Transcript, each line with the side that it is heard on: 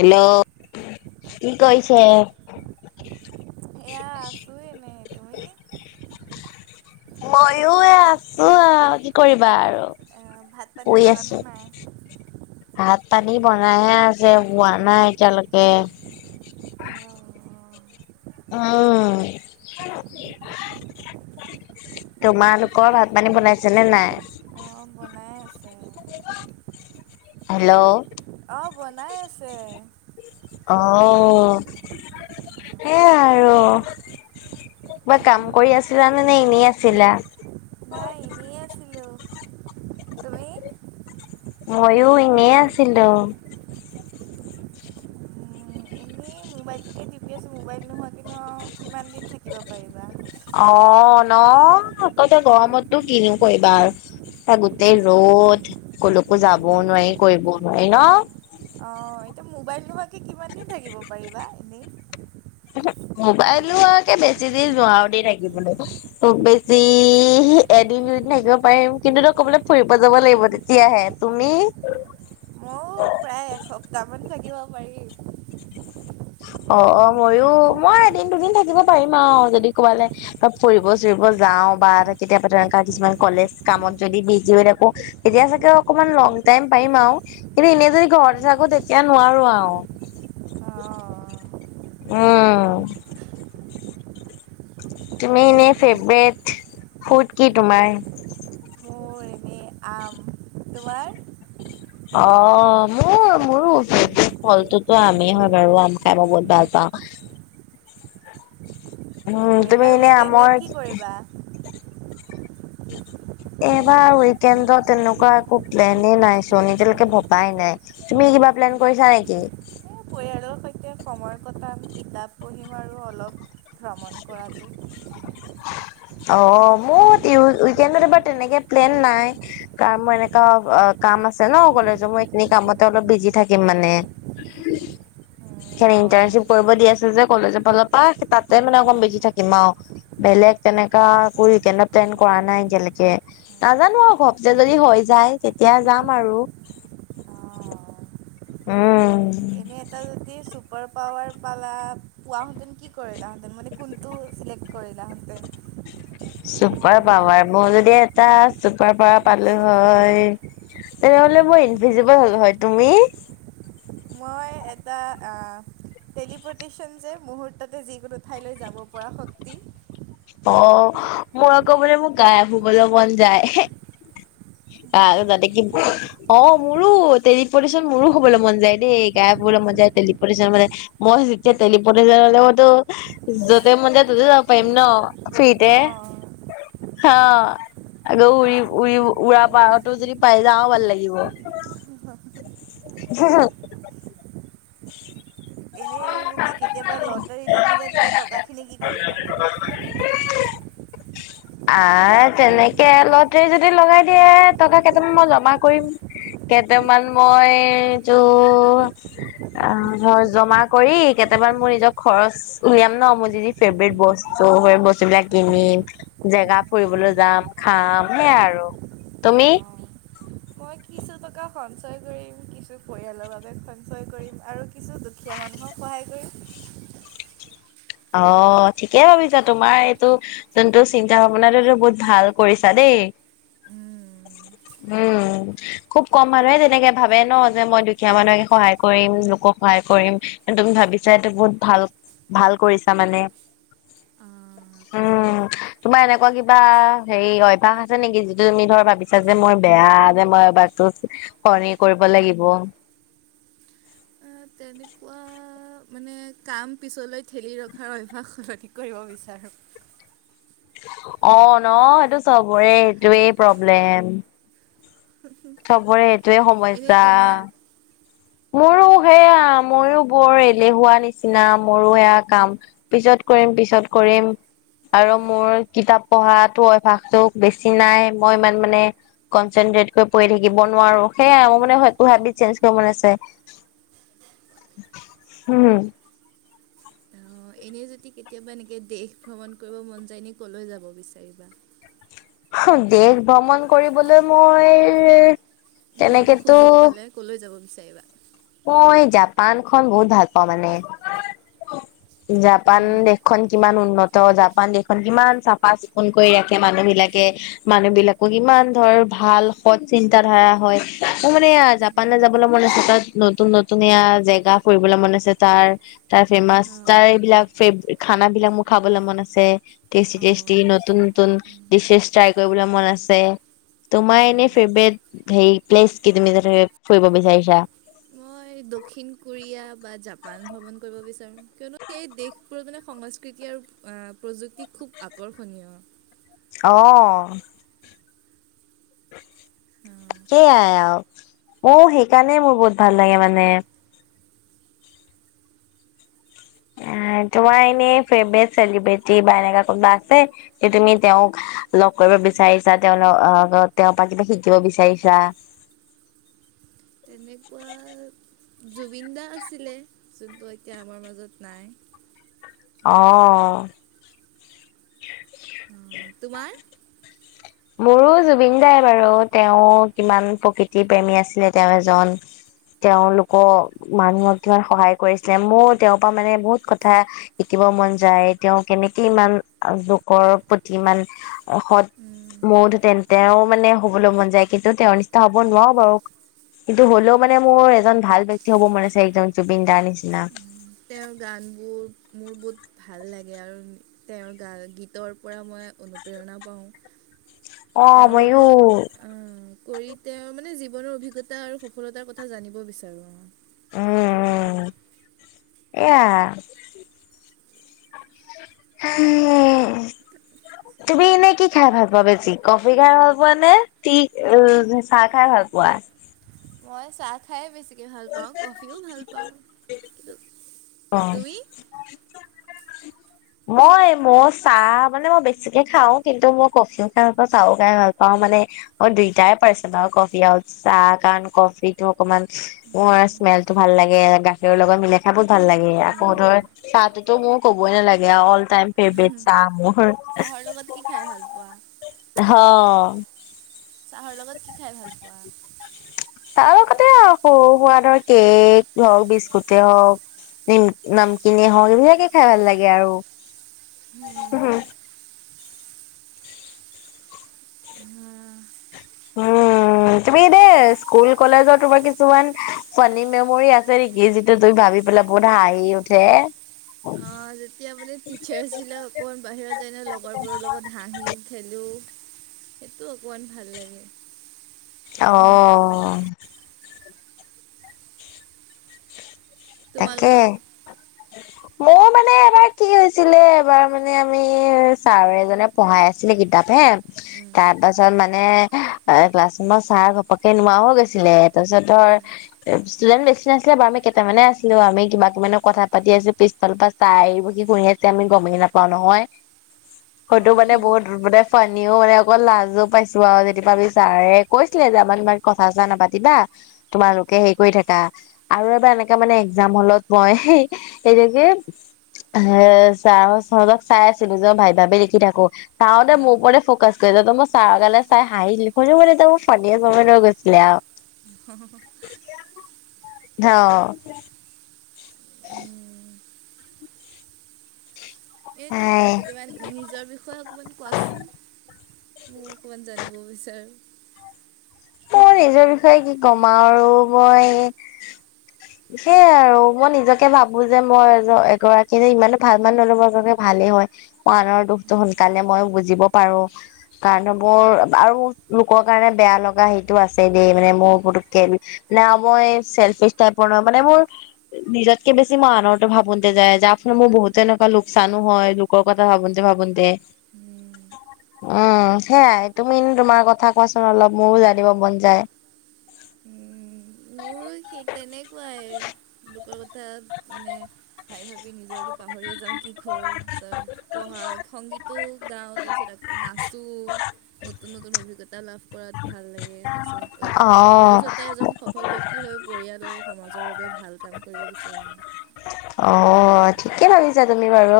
left: Hello কি কৰিছে?
right: এয়া আছো ইনে।
left: ময়ো এ আছো আহ কি কৰিবা আৰু
right: এ ভাত পানী
left: শুই
right: খালানে
left: আছো।
right: নাই?
left: ভাত পানী বনাইহে আছে হোৱা নাই এতিয়ালৈকে।
right: অ
left: অ তোমালোকৰ ভাত পানী বনাইছে নে নাই?
right: অঁ বনাই আছে।
left: হেল্ল'
right: আহ বনাই আছে।
left: অ সেইয়াই আৰু কিবা কাম কৰি আছিলানে নে এনেই আছিলা?
right: নাই এনেই আছিলোঁ তুমি?
left: মইয়ো ইনেই আছিলোঁ।
right: এই মোবাইলটোকে টিপি আছিলোঁ মোবাইল নোহোৱা কেনো আৰু কিমান দিন থাকিব পাৰিবা।
left: অ ন আকৌ এতিয়া গৰমততো কিনো কৰিবা আৰু এ গোটেই ৰ'দ কলৈকো যাবও নোৱাৰি কৰিবও নোৱাৰি ন?
right: অ এতিয়া মোবাইল নোহোৱাকে কিমান দিন থাকিব পাৰিবা এনেই
left: মোবাইল নোহোৱাকে বেছি দিন নোৱাৰো দেই থাকিবলৈ। খুব বেছি এদিন দুদিন থাকিব পাৰিম কিন্তু কবালে ফুৰিব যাব লাগিব তেতিয়াহে। তুমি?
right: ময়ো প্ৰায় এসপ্তাহ মান থাকিব পাৰিম।
left: অ অ ময়ো মই এদিন দুদিন থাকিব পাৰিম আৰু যদি কবালে ফুৰিব চুৰিব যাওঁ বা কেতিয়াবা তেনেকুৱা কিছুমান কলেজ কামত যদি বিজি হৈ থাকো। তেতিয়া চাগে অকমান লং টাইম পাৰিম আৰু কিন্তু এনে যদি ঘৰতে থাকো তেতিয়া নোৱাৰো আৰু।
right: অঁ
left: উম তুমি এনেই ফেভৰেট ফুড কি তোমাৰ‌?
right: নে আম তোমাৰ?
left: অ মোৰ মোৰো ফলটোতো আমেই হয় বাৰু আম খাই মই বহুত ভাল পাওঁ। উম,
right: অ
left: তুমি
right: এইবাৰ
left: এনে আমৰ
right: উইকেণ্ডত কি কৰিবা?
left: [unintelligible] এইবাৰ উইকেণ্ডত তেনেকুৱা একো প্লেনে নাইচোন এতিয়ালৈকে ভবাই নাই। তুমি কিবা প্লেন কৰিছা নেকি?
right: এই পৰিয়ালৰ সৈতে সময় কটাম কিতাপ পঢ়িম আৰু অলপ ভ্ৰমণ কৰাটো।
left: অ মোৰ উইকেণ্ডত এবাৰ তেনেকে প্লেন নাই। কাম এনেকা কাম আছে ন কলেজৰ মই এইখিনি কামতে অলপ বিজি থাকিম মানে।
right: [inaudible]
left: সে
right: অ',
left: ইণ্টাৰ্নশ্বিপ কৰিব দি আছোঁ যে কলেজৰ পৰা অলপ- প তাতে মানে অকন বেছি থাকিম আৰু বেলেগ- তেনেকা কৰি উইকেণ্ডত প্লেন কৰা নাই এতিয়ালৈকে। নাজানো আৰু ঘপ যে যদি হৈ যায় তেতিয়া যাম আৰু।
right: অ'।
left: উম।
right: এনে এটা জাতি চুপ- ছুপাৰ পাৱাৰ পালা পোৱাহেঁতেন কি কৰিলাহেঁতেন মানে কোনটো চিলেক্ট কৰিলাহেঁতেন?
left: চুপাৰ পাৱাৰ মই যদি এটা চুপাৰ পাৱাৰ পালো হয়- তেনেহ'লে মই ইনভিজিবল হ'ল হয়, তুমি?
right: মই এটা আ- টেলিপটিচন যে মুহুৰ্ততে যিকোনো ঠাইলৈ যাব পৰা শক্তি।
left: অ মই আকৌ মোলে মোক গাই ধুবলে মন যায়। [unintelligible] অ মোৰো তেলিপডিশন মোৰো হবলৈ মন যায় দেই গায়েপ শুবলৈ মন যায় তেলিপডিশন হ'বলে। মই যেতিয়া তেলিপডিশন মই ত য'তে মন যায় ততে যাব পাৰিম ন। ফ্ৰীতে
right: অ',
left: হা। আকৌ উৰি উৰি উৰা পাৱাৰটো যদি পাই যাওঁ ভাল লাগিব। হা হা।
right: এনে যদি কেতিয়াবা লটাৰী লাগি যায় তেতিয়া টকাখিনি কি কৰিবা? [inaudible]
left: আ তেনেকে লটাৰী যদি লগাই দিয়ে টকা কেইটামান মই জমা কৰিম। কেইটামান মই তোৰ- অ ধৰ জমা কৰি কেইটামান মোৰ নিজৰ খৰচ- উলিয়াম ন মই যি যি ফেভেৰেট বস্তু সেই বস্তুবিলাক কিনিম। জেগা ফুৰিবলৈ যাম খাম সেয়াই আৰু, তুমি?
right: অ'। মই কিছু টকা সঞ্চয় কৰিম কিছু পৰিয়ালৰ বাবে সঞ্চয় কৰিম আৰু কিছু- দুুখীয়া মানুহক সহায় কৰিম।
left: অ ঠিকেই ভাবিছা তোমাৰ এইটো- যোন তো চিন্তা ভাৱনাটো তো বহুত ভাল কৰিছা দেই।
right: উম।
left: উম। খুব কম মানুহে তেনেকে ভাবে ন যে মই দুখীয়া মানুহে সহায় কৰিম লোকক সহায় কৰিম। তুমি ভাবিছা এইটো বহুত ভাল ভাল কৰিছা মানে।
right: অঁ'
left: উম। তোমাৰ এনেকুৱা কিবা হেৰি অভ্যাস আছে নেকি যিটো তুমি ধৰ ভাবিছা যে মই বেয়া যে মই- সলনি কৰিব লাগিব।
right: তেনেকুৱা মানে কাম পিছলৈ ঠেলি ৰখাৰ অভ্যাস সলধিক কৰিব বিচাৰোঁ।
left: অ ন সেইটো চবৰে এইটোৱেই প্ৰব্লেম চবৰে এইটোয়ে
right: এনেই
left: সমস্যা
right: তোমাৰ
left: মোৰো সেয়া ময়ো বৰ এলেহুৱা নিচিনা মোৰো সেয়া কাম পিছত কৰিম পিছত কৰিম আৰু মোৰ কিতাপ পঢ়া অভ্যাসতটো বেছি নাই মই ইমান মানে কনচেনট্ৰেট কৰি পঢ়ি থাকিব নোৱাৰো সেয়া মানে হাবি চেঞ্জ কৰিব মন আছে উম
right: অ এনেই যদি কেতিয়াবা এনেকৈ দেশ ভ্ৰমণ কৰিব মন যায় এনে ক'লৈ যাব বিচাৰিবা
left: দেশ ভ্ৰমণ কৰিবলৈ মই
right: মানে এনেকৈ
left: তেনেকেতো
right: সুযোগ পালে কলৈ যাব বিচাৰিবা
left: মই জাপান খন বহুত ভাল পাওঁ মানে
right: [unintelligible]
left: জাপান
right: উম
left: দেশখন কিমান উন্নত জাপান দেশখন কিমান চাফা চিকুণ কৰি ৰাখে মানুহ বিলাকে মানুহ বিলাকক ইমান ধৰ ভাল সৎ চিন্ত ধাৰা হয় মোৰ মানে পানে যাবলৈ মন আছে তাত নতুন নতুন এয়া জেগা ফুৰিবলৈ মন আছে তাৰ তাৰ ফেমাচ তাৰ
right: অঁ
left: এইবিলাক ফে খানাবিলাক মোৰ খাবলৈ মন আছে টেষ্টি
right: অঁ
left: টেষ্টি নতুন নতুন ডিচেছ চেছ ট্ৰাই কৰিবলৈ মন আছে তোমাৰ এনে
right: অঁ
left: ফেভৰেট হে প্লেচ কি তুমি যা ফুৰিব বিচাৰিছা
right: মই দক্ষিণ কোৰিয়া বা জাপান ভ্ৰমণ কৰিব বিচাৰোঁ কিয়নো সেই দেশবোৰত মানে সংস্কৃতি আৰু- প্ৰযুক্তি খুব আকৰ্ষণীয়-
left: অ-
right: অঁ,
left: সেইয়াই আৰু অ সেইকাৰণে মোৰ বহুত ভাল লাগে মানে। এ তোমাৰ এনেই ফেব্ৰেত চেলিব্ৰেটি বা এনেকুৱা কোনোবা আছে? কি তুমি তেওঁক লগ কৰিব বিচাৰিছা তেওঁ তেওঁৰ পৰা কিবা শিকিব বিচাৰিছা।
right: তেনেকুৱা জুবিন দা আছিলে যোনটো এতিয়া আমাৰ মাজত নাই।
left: অ।
right: অঁ, তোমাৰ-
left: মোৰো জুবিন দাই বাৰু তেওঁ কিমান প্ৰকৃতি প্ৰেমী আছিলে তেওঁ এজন- তেওঁলোকৰ মানুহক কিমান সহায় কৰিছিলে মোৰ তেওঁৰ পৰা মানে বহুত কথা- শিকিব মন যায় তেওঁ কেনেকে ইমান লোকৰ প্ৰতি ইমান সৎ-
right: উম,
left: মোৰতো তেন্তে তেওঁ মানে হ'বলৈ মন যায় কিন্তু তেওঁৰ নিচিনা হ'ব নোৱাৰো বাৰু- কিন্তু হ'লেও মানে মোৰ এজন ভাল ব্যক্তি হ'ব মন আছে একদম জুবিন দাৰ নিচিনা।
right: তেওঁৰ গানবোৰ মোৰ বহুত ভাল লাগে আৰু- তেওঁৰ গা গীতৰ পৰা মই অনুপ্ৰেৰণা পাওঁ-
left: অ',
right: তেওঁৰ
left: ময়ো
right: লগত- অ কৰি তেওঁ মানে জীৱনৰ অভিজ্ঞতা আৰু সফলতাৰ কথা জানিব বিচাৰো অ-
left: উম,
right: তেওঁদৰে-
left: উম, এয়া- [unintelligible] তুমি এনেই কি খাই ভাল পোৱা বেছি কফি খাই ভাল পোৱা নে টি উম চাহ খাই ভাল পোৱা?
right: মই চাহ- খাই বেছিকে ভাল পাওঁ কফিও ভাল পাওঁ কিন্তু
left: অ'।
right: তুমি- [unintelligible]
left: মই মোৰ চাহ মানে মই বেছিকে খাওঁ কিন্তু মই কফিও খাই ভাল পাওঁ চাহও খাই ভাল পাওঁ মানে। অ দুইটাই পাইছে বাৰু কফি আও চাহ কাৰণ কফি টো অকমান- মোৰ স্মেলতো ভাল লাগে গাখীৰ লগত মিলাই খাই বহত ভাল লাগে আকৌ
right: উম।
left: ধৰ চাহটোতো মোৰ ক'বই নালাগে অল টাইম ফেভাৰেট চাহ মোৰ
right: চাহৰ লগত কি খাই ভাল পোৱা
left: হ।
right: চাহৰ লগত কি খাই ভাল পোৱা?
left: তাৰ লগতে আৰু সৰু সুৰা ধৰ কেক হওক বিস্কুটে হওক, নামকিনে হওক এইবিলাকে খাই ভাল লাগে আৰু।
right: হোম।
left: উম তুমি এনেই স্কুল কলেজৰ তোমাৰ কিছুমান ফানী মেমৰি আছে নেকি যিটো তুমি ভাবি পেলাই বহুত হাঁহি উঠে?
right: অঁ যেতিয়া মানে টিচাৰ্ছ বিলাক অকমান বাহিৰত যায় ন লগৰবোৰৰ লগত হাঁহো খেলো সেইটো অকণমান ভাল লাগে।
left: অঁহহ। তাকে।
right: তোমালোকৰ [inaudible]
left: মোৰ মানে এবাৰ কি হৈছিলে এবাৰ মানে আমি ছাৰ এজনে পঢ়াই আছিলে কিতাপহে তাৰপা ছত মানে এ ক্লাছ ৰুমৰ ছাৰ ঘপকে নোহোৱা গৈছিলে তাৰপিছত ধৰ ষ্টুডেণ্ট বেছি নাছিলে বাৰু আমি কেইটামানে আছি লো আমি কিবা কিবি কথা পাতি আছো পিছ ফালৰ পৰা ছাৰ আহি শুনি আছে আমি গমেই নাপাও নহয়।
right: [inaudible]
left: সেইটো মানে বহুত মানে ফানীও মানে অকৌ লাজো পাইছো আৰু যেতিয়া আমি ছাৰে কৈছিলে যে আমাক ইমান কথা চথা নাপাতিবা তোমালোকে হেৰি কৰি থাকা আৰু এবাৰ এনেকা মানে একজাম হলত মই সেইটোকে এ ছাৰ হঁতক চাই আছিলো যে ভাবি ভাবি লিখি থাকো। ছাৰ হঁতে মোৰ ওপৰতে ফকাচ কৰিছে ত' মোৰ ছাৰৰ তালে চাই হাঁহি দিলো কৈছে মোক ফানীয়ে কৰিব লৈ ছিলে আও
right: হ হ।
left: অঁ।
right: এ তুমি
left: আই
right: কেতিয়াবা নিজৰ বি ষয়ে অকণমান কোৱাচোন মই অকণমান জানিব বিচাৰোঁ।
left: মই নিজৰ বিষয়ে কি কম আৰু মই
right: [inaudible]
left: সেয়াই আৰু মই নিজকে ভাবো যে মই এগৰাকী যে ইমানো ভাল মানুহৰ বাবে যে ভালেই হয়। আনৰ দুখটো সোনকালে মই বুজিব পাৰো। কাৰণ আৰু লোকৰ কাৰণে বেয়া ল গা সেইটো আছে দেই মানে মোৰ পুটুকে না মই চেলফিছ টাইপৰ নহয় মানে মোৰ নিজতকে বেছি মই আনৰতো ভাবোতে যায় যাৰ ফলত মোৰ বহুত এনেকুৱা লোকচানো হয়। লোকৰ কথা ভাবোতে ভাবোতে।
right: উম।
left: উম সেয়াই তুমি তোমাৰ কথা কোৱাচোন অলপ মোৰো জানিব মন যায়
right: উম, মোৰো সেই তেনেকুৱাই লোকৰ ক থাত মানে ভাবি ভাবি নিজৰটো পাহৰিয়ে যাওঁ কি কৰোঁ পাছত। পঢ়া, সংগীতো গাও তাৰপিছত আকৌ নাচো। নতুন নতুন অভিজ্ঞতা লাভ কৰাত ভাল লাগে তাৰপিছত
left: অ',
right: ভৱিষ্যতে এজন সফল বক্তি হৈ পৰিয়াল আৰু সমাজৰ বাবে ভাল কাম কৰিব বিচাৰোঁ
left: অ' ঠিকে ভাবিছা তুমি বাৰু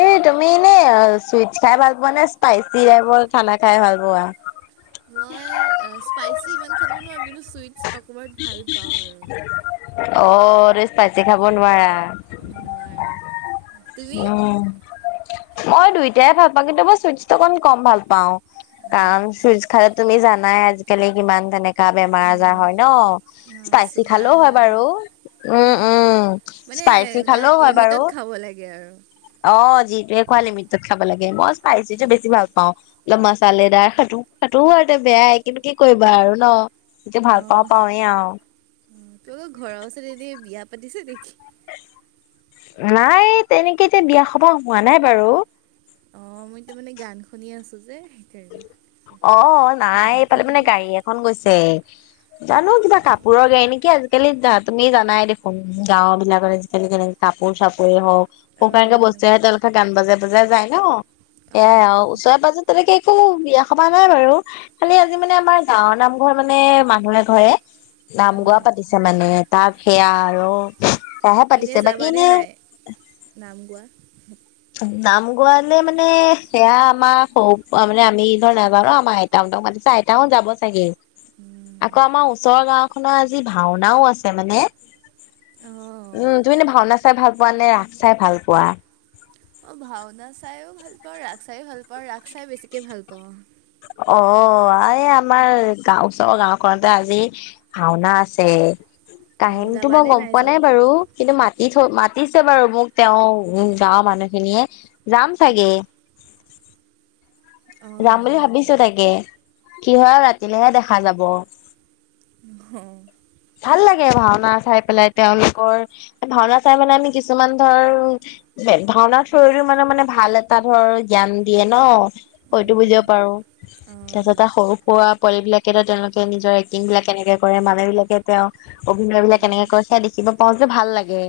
left: এই তুমি নে ছুইটচ খাই ভাল পোৱা নে স্পাইচি টাইপৰ খানা খাই ভাল পোৱা?
right: মই স্পাইচি ইমান খাব নোৱাৰোঁ কিন্তু ছুইটচ অকণমান ভাল পাওঁ আৰু
left: অ' তুমি স্পাইচি খাব নোৱাৰা?
right: উম নোৱাৰো।
left: উম মই দুইটাই ভাল পাওঁ কিন্তু মই ছুইচটো অকণমান কম ভাল পাওঁ।
right: উম,
left: কাৰণ ছুইটছ খালে তুমি জানাই আজিকালি কিমান তেনেকে গা বেমাৰ আজাৰ হয় ন' স্পাইচি খালেও হয় বাৰু। উম উম।
right: মানে
left: স্পাইচি
right: এনেকুৱা
left: খালেও হয় বাৰু
right: লিমিটত খাব লাগে আৰু
left: অ যিটোৱে খোৱা লিমিটত খাব লাগে মই স্পাইচিটো বেছি ভাল পাওঁ। অলপ মাচালেদাৰ সেইটো-সেইটো আৰু বেয়াই কিন্তু কি কৰিবা আৰু ন' যিটো
right: অ
left: ভাল পাওঁ পাওঁৱেই আও।
right: উম তোমালোকৰ ঘৰৰ ওচৰত এনে বিয়া পাতিছে নেকি?
left: নাই তেনেকে এতিয়া বিয়া সবাহ হোৱা নাই বাৰু।
right: অ মই তাৰ মানে গান শুনি আছো যে সেইকাৰণে। আচ্ছা।
left: অ নাই এইফালে মানে গাড়ী এখন গৈছে জানো কিবা কাপোৰৰ গাড়ী নেকি আজি আজি কালি তুমি জানাই দেখোন গাঁও বিলাকত আজিকালি কেনেকে কাপোৰ চাপোৰেই হওক [unintelligible]
right: অঁ
left: বস্তু আহে তেওঁলোকে গান বজাই বজাই যায় ন সেয়াই
right: অঁ
left: আৰু ওচৰে পাজৰে তেনেকে একো বিয়া সভা নাই বাৰু খালি আজি মানে আমাৰ গাঁৱৰ নামঘৰ মানে মানুহ এঘৰে নাম গোৱা
right: অঁ
left: পাতিছে মানে তাৰ সেয়া আৰু সেয়াহে
right: এনেই
left: পাতিছে বাকী
right: যাবানে
left: এনেই
right: নাই নাম গোৱা
left: নাম গোৱালে মানে সেয়া আমাৰ সৰু পৰা মানে আমি ধৰ নাজানো আমাৰ আই আইতাহঁতক মাতিছে আইতাহঁত যাব চাগে।
right: উম,
left: আকৌ আমাৰ ওচৰৰ গাঁও খনৰ আজি ভাওনাও আছে মানে।
right: অঁ
left: উম তুমি এনে ভাওনা চাই ভাল পোৱা নে ৰাস চাই ভাল পোৱা?
right: অ ভাওনা চাইও ভাল পাওঁ ৰাস চাইও ভাল পাওঁ ৰাস চাই বেছিকে ভাল পাওঁ।
left: অ এই আমাৰ গাওঁ ওচৰৰ গাওখনতে আজি ভাওনা আছে।
right: অঁ
left: কাহিনীটো মই
right: যাবানে
left: গম পোৱা
right: যাব
left: নাই বাৰু কিন্তু মাতি থৈ মাতিছে বাৰু মোক তেওঁ গাঁৱৰ মানুহখিনিয়ে যাম চাগে। যাম বুলি
right: অঁ
left: ভাবিছো তাকে কি হয় আৰু ৰাতিলেহে দেখা যাব।
right: অ,
left: ভাল লাগে ভাওনা চাই পেলাই তেওঁলোকৰ ভাওনা চাই মানে আমি কিছুমান ধৰ ভাওনা থোৰেদিও মানে মানে ভাল এটা ধৰ জ্ঞান দিয়ে ন? সৈতো
right: উম
left: বুজিব পাৰো।
right: অঁ
left: তাৰপিছততে সৰু সুৰা পোৱালিবিলাকে তেওঁলোকে নিজৰ এক্টিং বিলাক কেনেকে কৰে মানুহ বিলাকে তেওঁ অভিনয়বিলাক কেনেকে
right: উম
left: কয় সেয়া দেখিব পাওঁ যে ভাল লাগে।